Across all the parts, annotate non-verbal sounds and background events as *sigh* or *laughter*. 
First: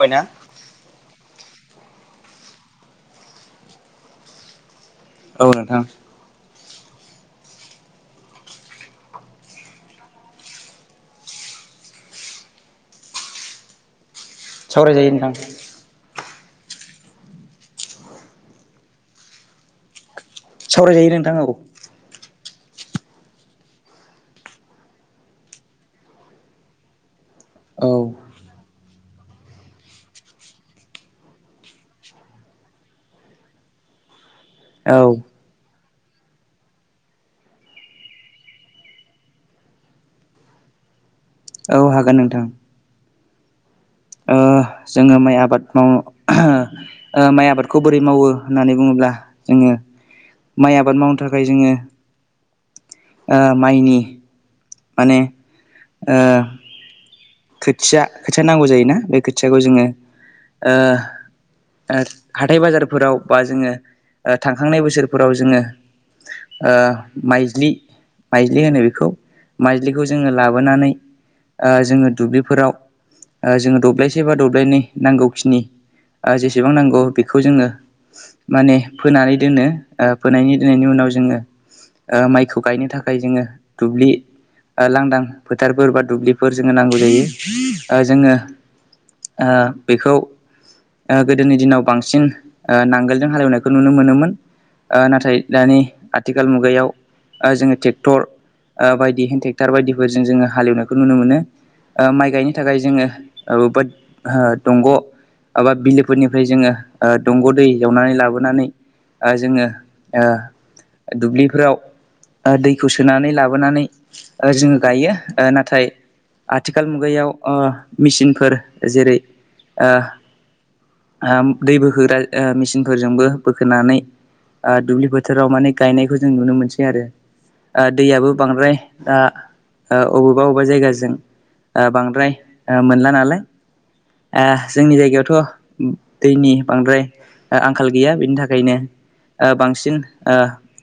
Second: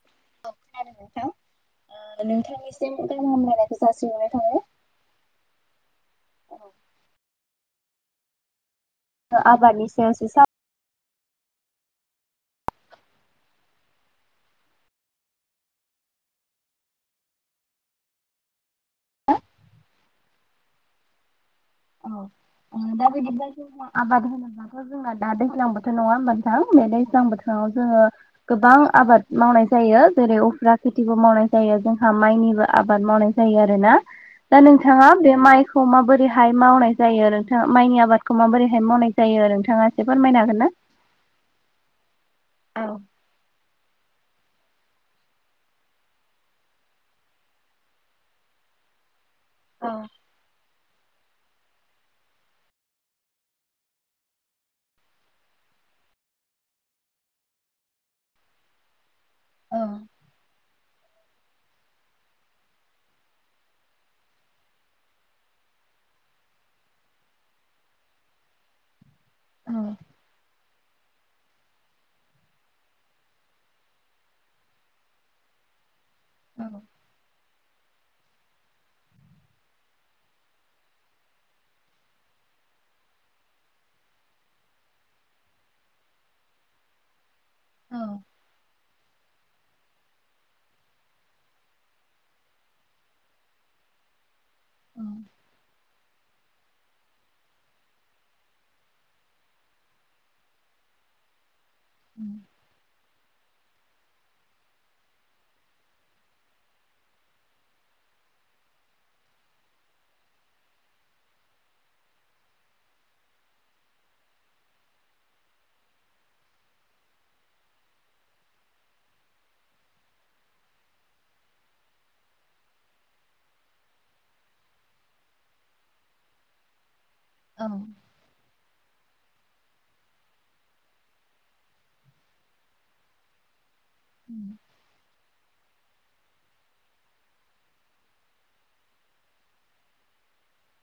बयना खोनादों नोंथां ओ नोंथांनिसिम गाहाम हामलायनायखौ जासिहरनाय थाबाय। औ नथां। औ आबादनि सायावसो साव सावरायजायो नोंथां। हो सावरायजायो नोंथां औ। औ दा बिदिनो जोंहा आबाद होनोब्लाथ' जोंना दा दैज्लांबोथोर नङा होमबा नोंथां? दैज्लां बोथोराव औ जोङो गोबां आबाद मावनाय जायो जेरै उफ्रा खेथिबो मावनाय जायो। जोंहा माइनिबो आबाद मावनाय जायो आरोना दा औ नोंथाङा बे माइखौ माबोरै हाय मावनाय जायो नोंथाङा माइनि आबादखौ माबोरैहाय मावनाय जायो नोंथाङा एसे फोरमायनो हागोन ना? *inaudible* औ हागोन नोंथां। औ ओ *inaudible* जोङो माइ आबाद मावनो ओ माइ आबादखौ बोरै मावो होननानै बुङोब्ला जोङो औ माइ आबाद मावनो थाखाय जोङो ओ माइनि माने ओ खोथिया खोथिया नांगौ जायोना बे खोथियाखौ औ जोङो ओ ओ हाथाय बाजारफोराव बा जोङो थांखांनाय बोसोरफोराव जोङो ओ माइज्लि माइज्लि होनो बेखौ। औ माइज्लिखौ जोङो लाबोनानै ओ जोङो दुब्लिफोराव ओ जोङो दब्लायसे बा दब्लायनै नांगौ खिनि ओ औ जेसेबां नांगौ बेखौ जोङो माने फोनानै दोनो ओ फोनायनि दोननायनि उनाव जोङो ओ माइखौ गायनो थाखाय जोङो दुब्लि ओ लांदां फोथारफोर बा दुब्लिफोर जोङो नांगौ जायो ओ जोङो ओ बेखौ ओ गोदोनि दिनाव बांसिन ओ नांगोलजों हालेवनायखौ नुनो मोनोमोन। ओ नाथाय दानि आथिखाल मुगायाव ओ जोङो टेक्टर ओ बायदि हेन ट्रेक्टार बायदिफोरजों जोङो हालेवनायखौ नुनो मोनो ओ माइ गायनो थाखाय जोङो औ बोथ ओ दंग' एबा बिलोफोरनिफ्राय जोङो ओ दंग' दै जावनानै लाबोनानै ओ जोङो ओ दुब्लिफोराव ओ दैखौ सोनानै लाबोनानै ओ जोङो गायो ओ नाथाय आ थिखाल मुगायाव ओ मेसिनफोर जेरै ओ ओ दै बोखोग्रा ओ मेचिनफोरजोंबो बोखोनानै ओ दुब्लि बोथोराव माने गायनायखौ जों नुनो मोनसै आरो। औ ओ दैयाबो बांद्राय ओ ओ अबेबा अबेबा जायगाजों ओ बांद्राय ओ मोनला नालाय औ ओ जोंनि जायगायावथ' दैनि बांद्राय ओ आंखाल गैया बेनि थाखायनो ओ बांसिन ओ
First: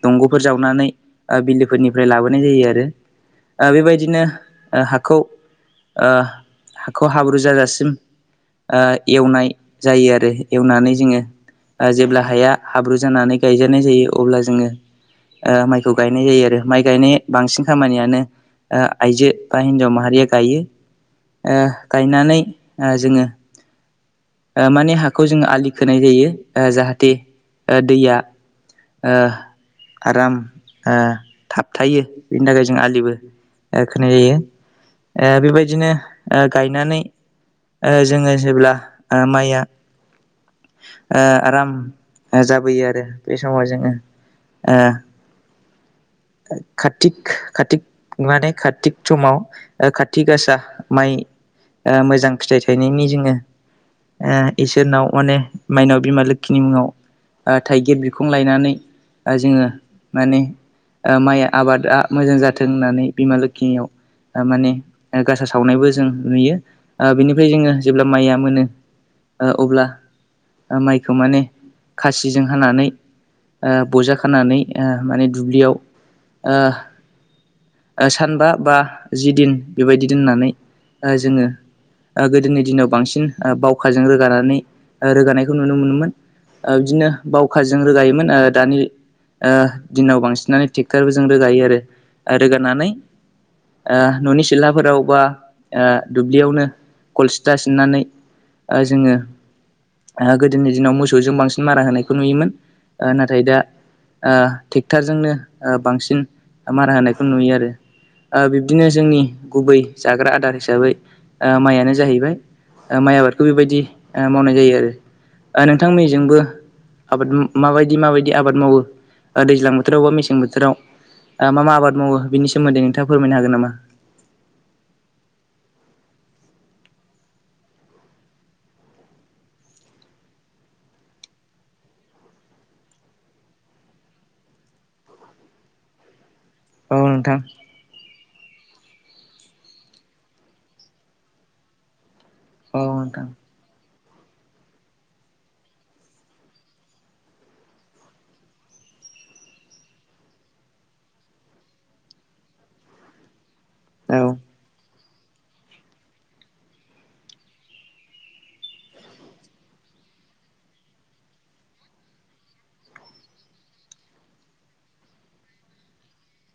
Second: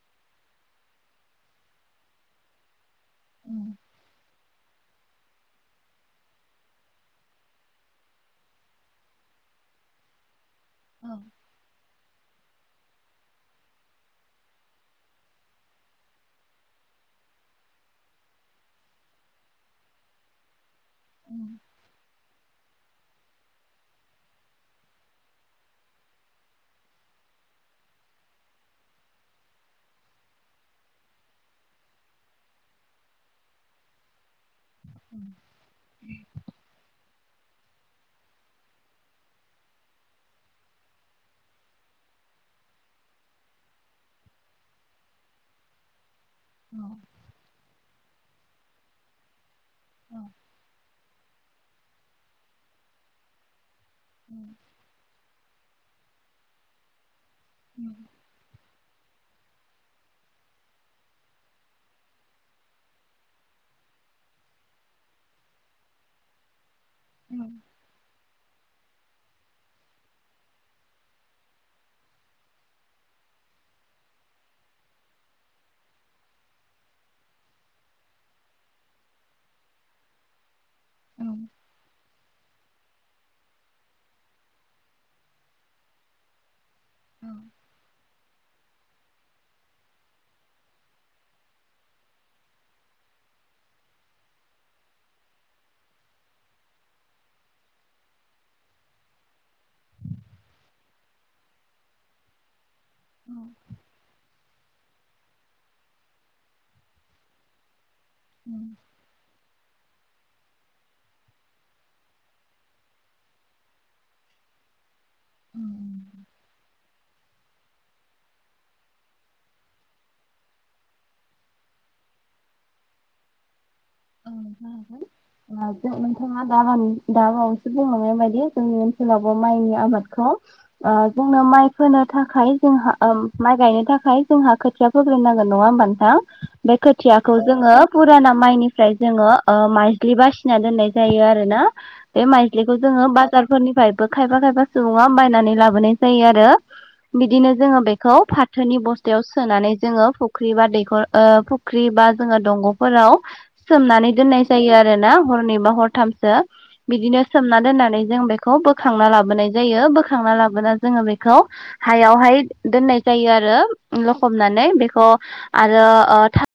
दंग'फोर जावनानै ओ बिलोफोरनिफ्राय लाबोनाय जायो आरो। ओ बेबायदिनो ओ हाखौ ओ हाखौ हाब्रु जाजासिम ओ एवनाय जायो आरो। एवनानै जोङो ओ जेब्ला हाया हाब्रु जानानै गायजानाय जायो अब्ला जोङो ओ माइखौ गायनाय जायो आरो माइ गायनाय बांसिन खामानियानो ओ आइजो बा हिनजाव माहारिया गायो ओ गायनानै ओ जोङो ओ माने हाखौ जों आलि खोनाय जायो ओ जाहाथे ओ दैया ओ आराम ओ थाबथायो बेनि थाखाय जों आलिबो ओ खोनाय जायो। ओ बेबायदिनो ओ गायनानै ओ जोङो जेब्ला ओ माइया ओ आराम ओ जाबोयो आरो, बे समाव जोङो। ओ कातिक कातिक माने कातिक समाव ओ खाथि गासा माइ ओ मोजां फिथाइ थायनायनि जोङो ओ इसोरनाव माने माइनाव बिमा लोखिनि मुङाव ओ थाइगिर बिखुं लायनानै ओ जोङो माने ओ माइ आबादा मोजां जाथों होननानै बिमा लोखिनियाव ओ माने गासा सावनायबो जों नुयो ओ बेनिफ्राय जोंङो जेब्ला माइया मोनो ओ अब्ला माइखौ माने खासिजों हानानै ओ ब'जा खानानै ओ माने दुब्लियाव ओ सानबा बा जि दिन बेबायदि दोननानै, ओ जोंङो ओ गोदोनि दिनाव बांसिन ओ बावखाजों रोगानानै ओ रोगानायखौ नुनो मोनोमोन ओ बिदिनो बावखाजों रोगायोमोन ओ दानि ओ दिनाव बांसिनानो टेक क्टर जों रोगायो आरो ओ रोगानानै ओ न'नि सिलाफोराव बा ओ दुब्लियावनो गल सिथा सिननानै ओ जोंङो ओ गोदोनि दिनाव मोसौजों बांसिन मारा होनायखौ नुयोमोन ओ नाथाय दा ओ टेक्ट'रजोंनो बांसिन मारा होनायखौ नुयो आरो, ओ बिब्दिनो जोंनि गुबै जाग्रा आदार हिसाबै ओ माइआयानो जाहैबाय, ओ माइ आबादखौ बेबायदि मावनाय जायो आरो नोंथांमोननि जोंबो आबाद मा-माबायदि माबायदि आबाद मावो दैजां बोथोरावबा मेसें बो बोथोराव ओ मा मा आबाद मावो बेनि सोमोन्दै नोंथांङा फोरमायनो हागोन नामा? *inaudible* ओ जों नोंथांङा दामानि दाबायावसो बुंनाय बायदि जोंनि जोंनावबो माइनि आबादखौ ओ जोंनो माइ फोनो थाखाय जोंहा ओ माइ माइ गायनो था थाखाय जोंहा खोथिया फोग्रोनांगोन नंङा हबा नोंथां? बे औ खोयाखौ नोंथां जोंङो पुराना माइनि ओमफ्राय जोंङो ओ माइज्लि बासिना दोननाय जायो, आरोना बे माइज्लिखौ औ जोंङो नोंथां बाजारफोरनिफ्रायबो खायफा खायफा सुबुंङा बायनानै लाबोनाय जायो आरो बिदिनो जोंङो बेखौ फाथोनि बस्थायाव सोनानै जोंङो फख्रि बा दैखर ओ फख्रि बा ओ जोंङो दंग'फोराव सोमनानै औ दोननाय जायो आरोना हरनै बा हरथामसो बिदिनो सोमना दोननानै जों बेखौ बोखांना लाबोनाय जायो बोखां बोखांना लाबोना जोंङो बेखौ हायावहाय दोननाय जायो, आरो लखबनानै बेखौ आरो ओ था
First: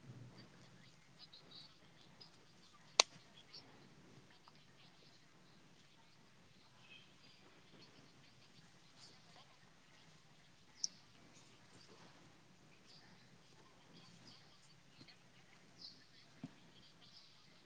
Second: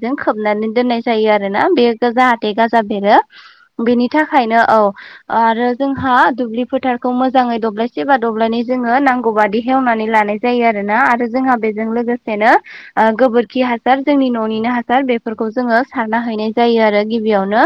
जों खोबनानै दोननाय जायो आरोना बेयो जाहाथे गाजा बेरो बेनि थाखायनो औ ओ आरो जोंहा दुब्लि फोथारखौ मोजांङै दब्लायसे बा दब्लायनानै जोंङो नांगौ बादि- हेवनानै लानाय जायो आरोना आरो जोंहा बेजों लोगोसेनो ओ गोबोरखि हासार जोंनि न'नि न'निनो हासार बेफोरखौ जोंङो सार हैनाय जायो आरो गिबियावनो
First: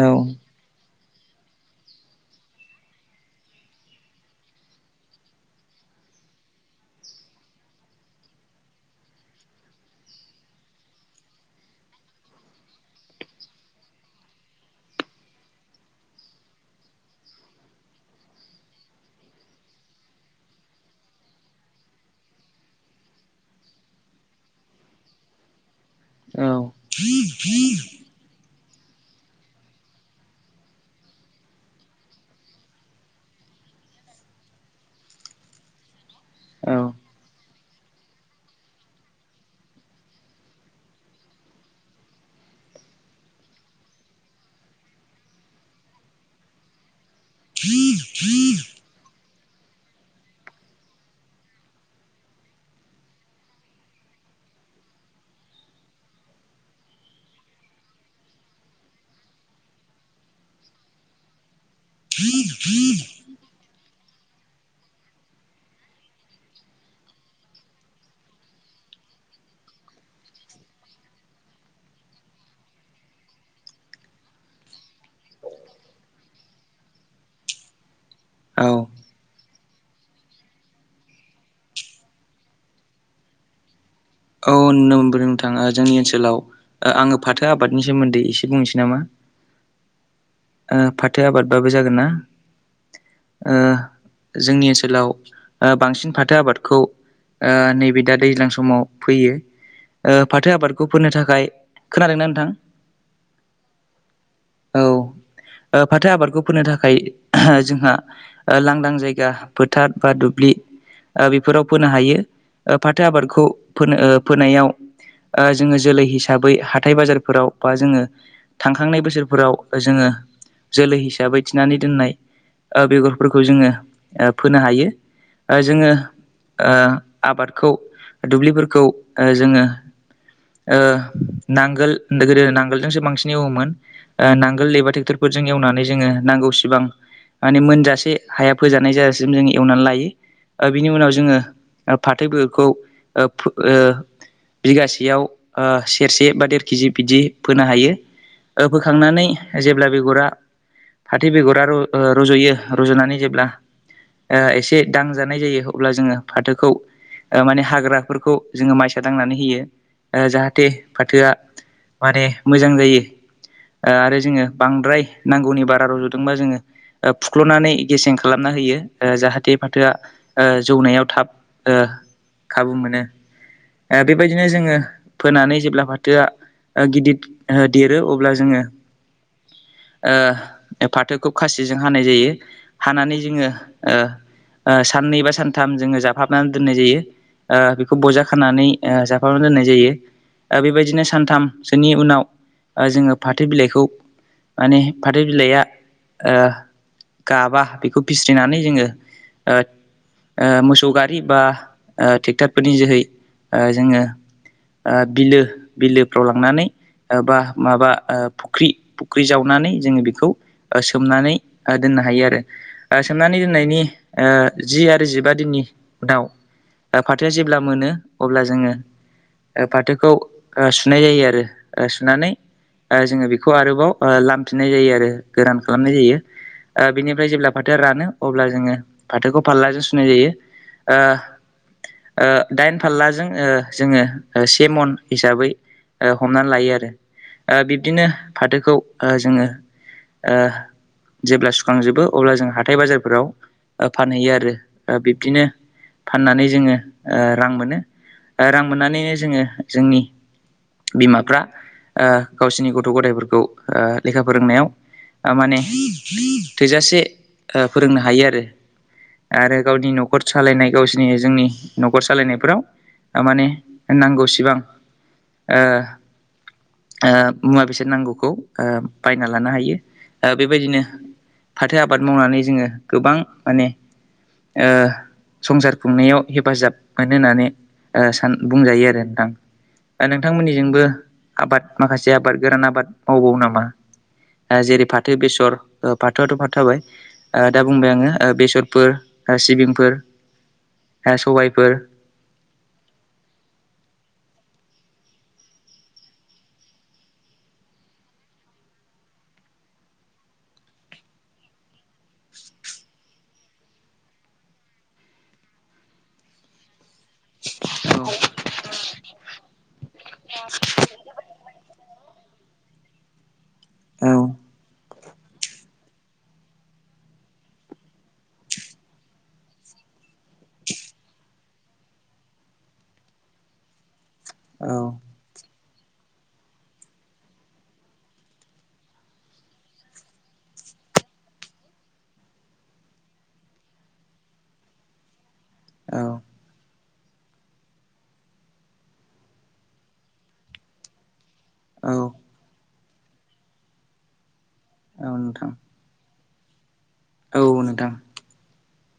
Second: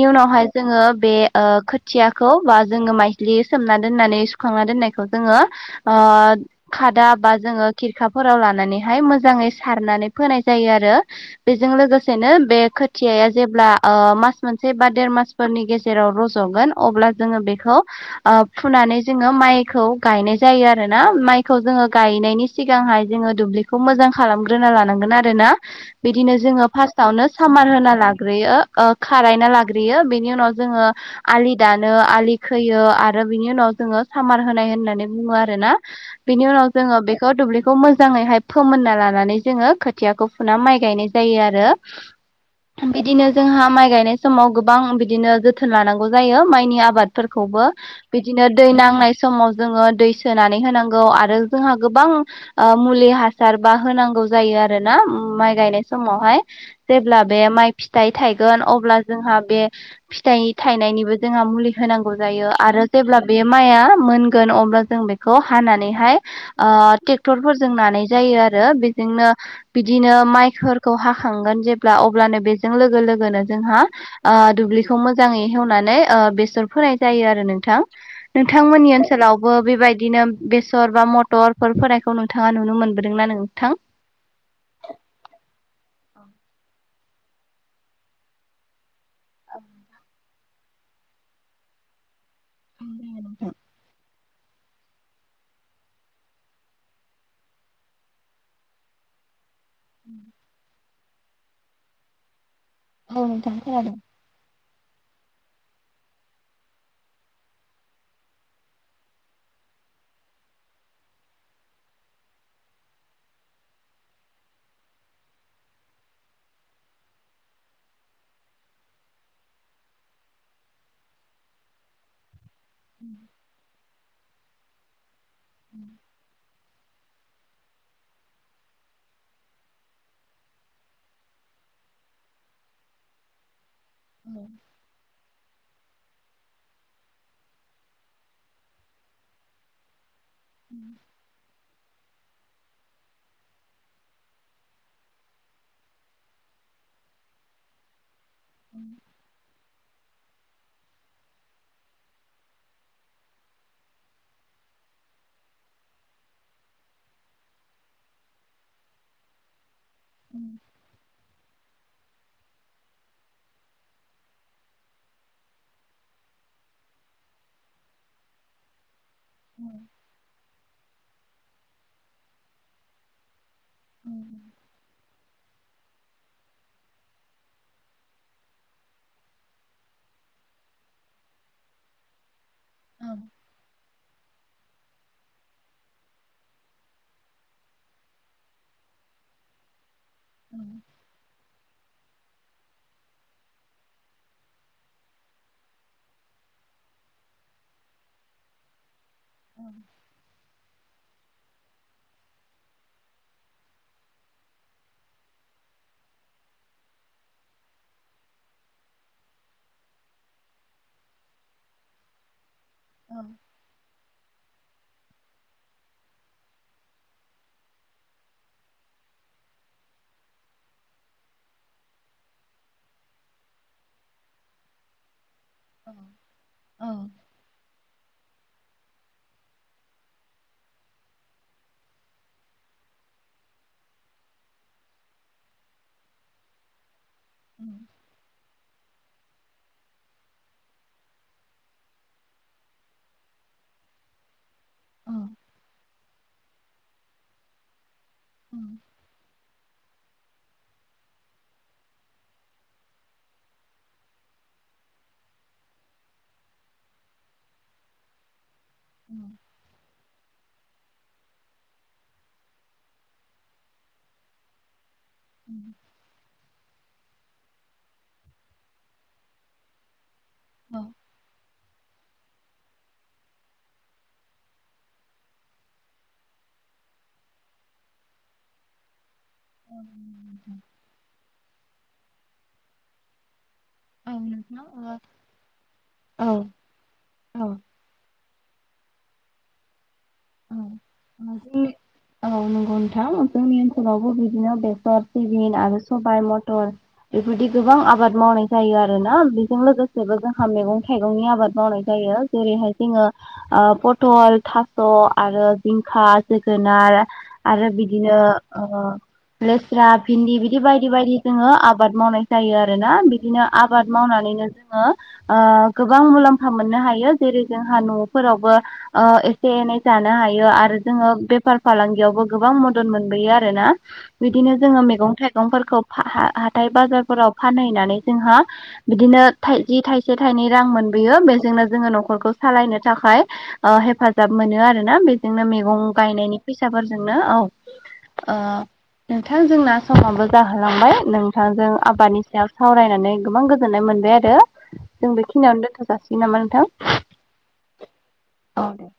औ उनावहाय जोंङो बे ओ खोथियाखौ बा जोंङो माइज्लि सोमना दोननानै सुखांना दोननायखौ जोंङो ओ ओ खादा बा जोंङो खिरखाफोराव लानानैहाय मोजांङै सारनानै फोनाय जायो आरो, बेजों लोगोसेनो बे खोथियाया जेब्ला ओ मास मोनसे बा देर मासफोरनि गेजेराव रज'गोन अब्ला जोंङो बेखौ ओ फुनानै जोंङो माइखौ गायनाय जायो आरोना, माइखौ जोंङो गायनायनि सिगांहाय जोंङो दुब्लिखौ मोजां खालामग्रोना लानांगोन आरोना बिदिनो औ जोंङो फार्स्टआवनो सामार होना लाग्रोयो ओ खारायना लाग्रोयो बेनि उनाव जोंङो आलि दानो, आलि खोयो आरो बिनि उनाव जोंङो सामान होनाय होननानै बुंङो आरोना, बेनि उनाव औ जोंङो बेखौ दुब्लिखौ मोजाङैहाय फोमोनना लानानै जोंङो खोथियाखौ फुना माइ गायनाय जायो आरो बिदिनो जोंहा माइ गायनाय समाव गोबां बिदिनो जोथोन लानांगौ जायो माइनि आबाद फोरखौबो बिदिनो दै नांनाय समाव जोंङो दै सोनानै होनांगौ आरो जोंहा गोबां ओ मुलि हासार बा होनांगौ गौ जायो आरो ना ओम माइ गायनाय समावहाय जेब्ला बे माइ फिथाइ थाइगोन अब्ला जोंहा बे फिथाइ थाइनायनिबो जोंहा मुलि होनांगौ जायो, आरो जेब्ला बे माइआ मोनगोन अब्ला जों बेखौ हानानैहाय ओ टेक्टरफोरजों नानाय जायो आरो। बेजोंनो बिदिनो माइ फोरखौ हाखांगोन जेब्ला अब्लानो बेजों लोगो-लोगोनो जोंहा ओ दुब्लिखौ मोजांङै हेवनानै ऐ बेसर फोनाय जायो आरो नोंथां। औ नोंथांमोननि ओनसोलाव बो बेबायदिनो बेसर बा मटरफोर फोनायखौ नोंथांङा नुनो मोनबोदोंना नोंथां? औ नुनो नोंथां जोंनि ओनसोलाव आङो फाथो आबादनि सोमोन्दै एसे बुंनोसै नामा? *inaudible* ओ फाथो आबादबाबो जागोन ना? ओ जोंनि ओनसोलाव ओ बांसिन फाथो आबादखौ ओ नैबे दा दैज्लां समाव फोयो। ओ फाथो आबादखौ फोनो थाखाय खोनादोंना नोंथां? औ नोंथां खोनादों। औ ओ फाथो आबादखौ फोनो थाखाय जोंहा ओ लांदां जायगा फोथार बा दु ब्लि ओ बेफोराव फोनो हायो। ओ फाथो आबादखौ फोनो ओ फोनायाव ओ जोङो जोलै हिसाबै हाथाय बाजारफोराव बा जोङो थांखांनाय बोसोरफोराव जोङो जोलै हिसाबै थिनानै दोननाय ओ बेगरफोरखौ जोङो ओ फोनो हायो। ओ जोङो ओ आबादखौ दुब्लिफोरखौ ओ जोङो ओ नांगोल गोदो नांगोलजोंसो बांसिनै औमोन ओ नांगोल एबा टेक्टर फोरजों एवनानै जोङो नांगौ सिबां माने मोनजासे हाया फोजानाय जाजासिम जोंङ एवनानै लायो। ओ बिनि उनाव जोङो फाथैफोरखौ ओ फो ओ बिगासेयाव ओ सेरसे बा देर केजि बिदि फोनो हायो। ओ फोखांनानै जेब्ला बेगरा फाथो बेगरा र ओ रज'यो रज'नानै जेब्ला ओ एसे दांजानाय जायो अब्ला जोङो फाथोखौ ओ माने हाग्रा फोरखौ जोङो माइसा दांनानै होयो ओ जाहाथे फाथोआ माने मोजां जायो। ओ आरो जोङो बांद्राय नांगौनि बारा रज'दोंबा जोङो ओ फुख्ल'नानै गेसें खालामना होयो। ओ जाहाथे फाथोआ ओ- जौनायाव थाब ओ खाबु मोनो। ओ बेबायदिनो जोङो फोनानै जेब्ला फाथोआ ओ गिदिर ओ देरो अब्ला जोङो ओ फाथोखौ खासिजों हानाय जायो औ हानानै जोङो ओ ओ साननै बा सानथाम जोङो जाफाबनानै दोननाय जायो ओ खौ बजा खानानै ओ जाफनानै दोननाय जायो ओ बेबायदिनो सानथाम सोनि उनाव ओ जोङो फाथो बिलाइखौ माने फाथो बिलाइया ओ गाबा बेखौ फिस्रिनानै जोङो ओ ओ मोसौ गारि बा ओ ट्रेक्टर फोरनि जोहै ओ जोङो ओ बिलो बिलोफ्राव लांनानै ओ बा माबा ओ फुख्रि फुख्रि जावनानै जोङो बेखौ ओ सोमनानै ओ दोन नों हायो आरो। ओ सोमनानै दोननायनि ओ जि आरो जिबा दिननि उनाव फा थोया जेब्ला मोनो अब्ला जोङो ओ फाथोखौ ओ सुनाय जायो आरो सुनानै ओ जोङो बेखौ आरोबाव ओ लामफिननाय जायो आरो। गोरान खालामनाय जायो। ओ बेनिफ्राय जेब्ला फाथोआ रानो अब्ला जोङो फाथोखौ फारलाजों सुनाय जायो, ओ ओ दाइन फारलाजों ओ जोङो से मन हिसाबै ओ हमनानै लायो आरो। ओ बिब्दिनो फाथोखौ ओ जोङो ओ जेब्ला सुखांजोबो अब्ला जों हाथाय बाजारफोराव ओ फानहैयो आरो। ओ औ बिब्दिनो फाननानै जोङो ओ रां मोनो। ओ रां मोननानैनो जोङो जोंनि बिमाफ्रा ओ गावसिनि गथ' गथायाइफोरखौ ओ लेखा फोरोंनायाव ओ माने थोजासे ओ फोरोंनो हायो आरो। आरो गावनि न'खर सालायनाय गावसिनि जोंनि न'खर सालायनायफोराव माने नांगौसिबां ओ ओ मुवा बेसाद नांगौखौ ओ बायना लानो हायो। ओ औ बेबायदिनो फाथो आबाद मावनानै जोङो गोबां माने ओ संसार खुंनायाव हेफाजाब मोनो होननानै ओ सान बुंजायो आरो नोंथां। ओ नोंथांमोननिजोंबो आबाद माखासे आबाद गोरान आबाद मावबावो नामा? औ ओ जेरै नोंथां फाथो बेसर, फाथोआथ' औ फाथो जाबाय औ दा बुंबाय आङो बेसर फोर, सिबिंफोर, ओ सबाय। औ नोंगौ नोंथां जोंनि ओनसोलावबो बि दिनो बेसर, सिबिं आरो सबाय, मथर बेफोरबादि गोबां आबाद मावनाय जायो आरो ना। बेजों लोगोसेबो जोंहा मैगं थाइगंनि आबाद मावनाय जायो जेरैहाय जोङो ओ पटल आरो थास' आरो जिंखा जोगोनार आरो औ बिदिनो ओ लेस्रा भिन्दि बिदि बायदि बायदि जोङो आबाद मावनाय जायो आरोना। बिदिनो आबाद औ मावनानैनो जोङो ओ गोबां मुलाम्फा मोननो हायो जेरै जोंहा न'फोरावबो ओ एसे एनै जानो हायो आरो जोङो बेफार फालांगियावबो गोबां मदद मोनबोयो आरोना। बिदिनो जोङो मैगं थाइ गंफोरखौ फा हा हाथाय बाजारफोराव फानहैनानै जोंहा बिदिनो थाइजि थाइसे थाइनै नि रां मोनबोयो बेजोंनो जोङो न'खरखौ सालायनो थाखाय ओ हेफाजाब मोनो आरो ना बेजोंनो मैगं औ गायनायनि फैसाफोरजोंनो औ। ओ नोंथां जोंना समाबो जाहोलांबाय, नोंथांजों आबादनि सायाव सावरायनानै गोबां गोजोननाय मोन बाय आरो। जों औ नोंथां बेखिनियावनो दोनथ' जासिगोन नामा नोंथां? औ नोंथां। औ दे।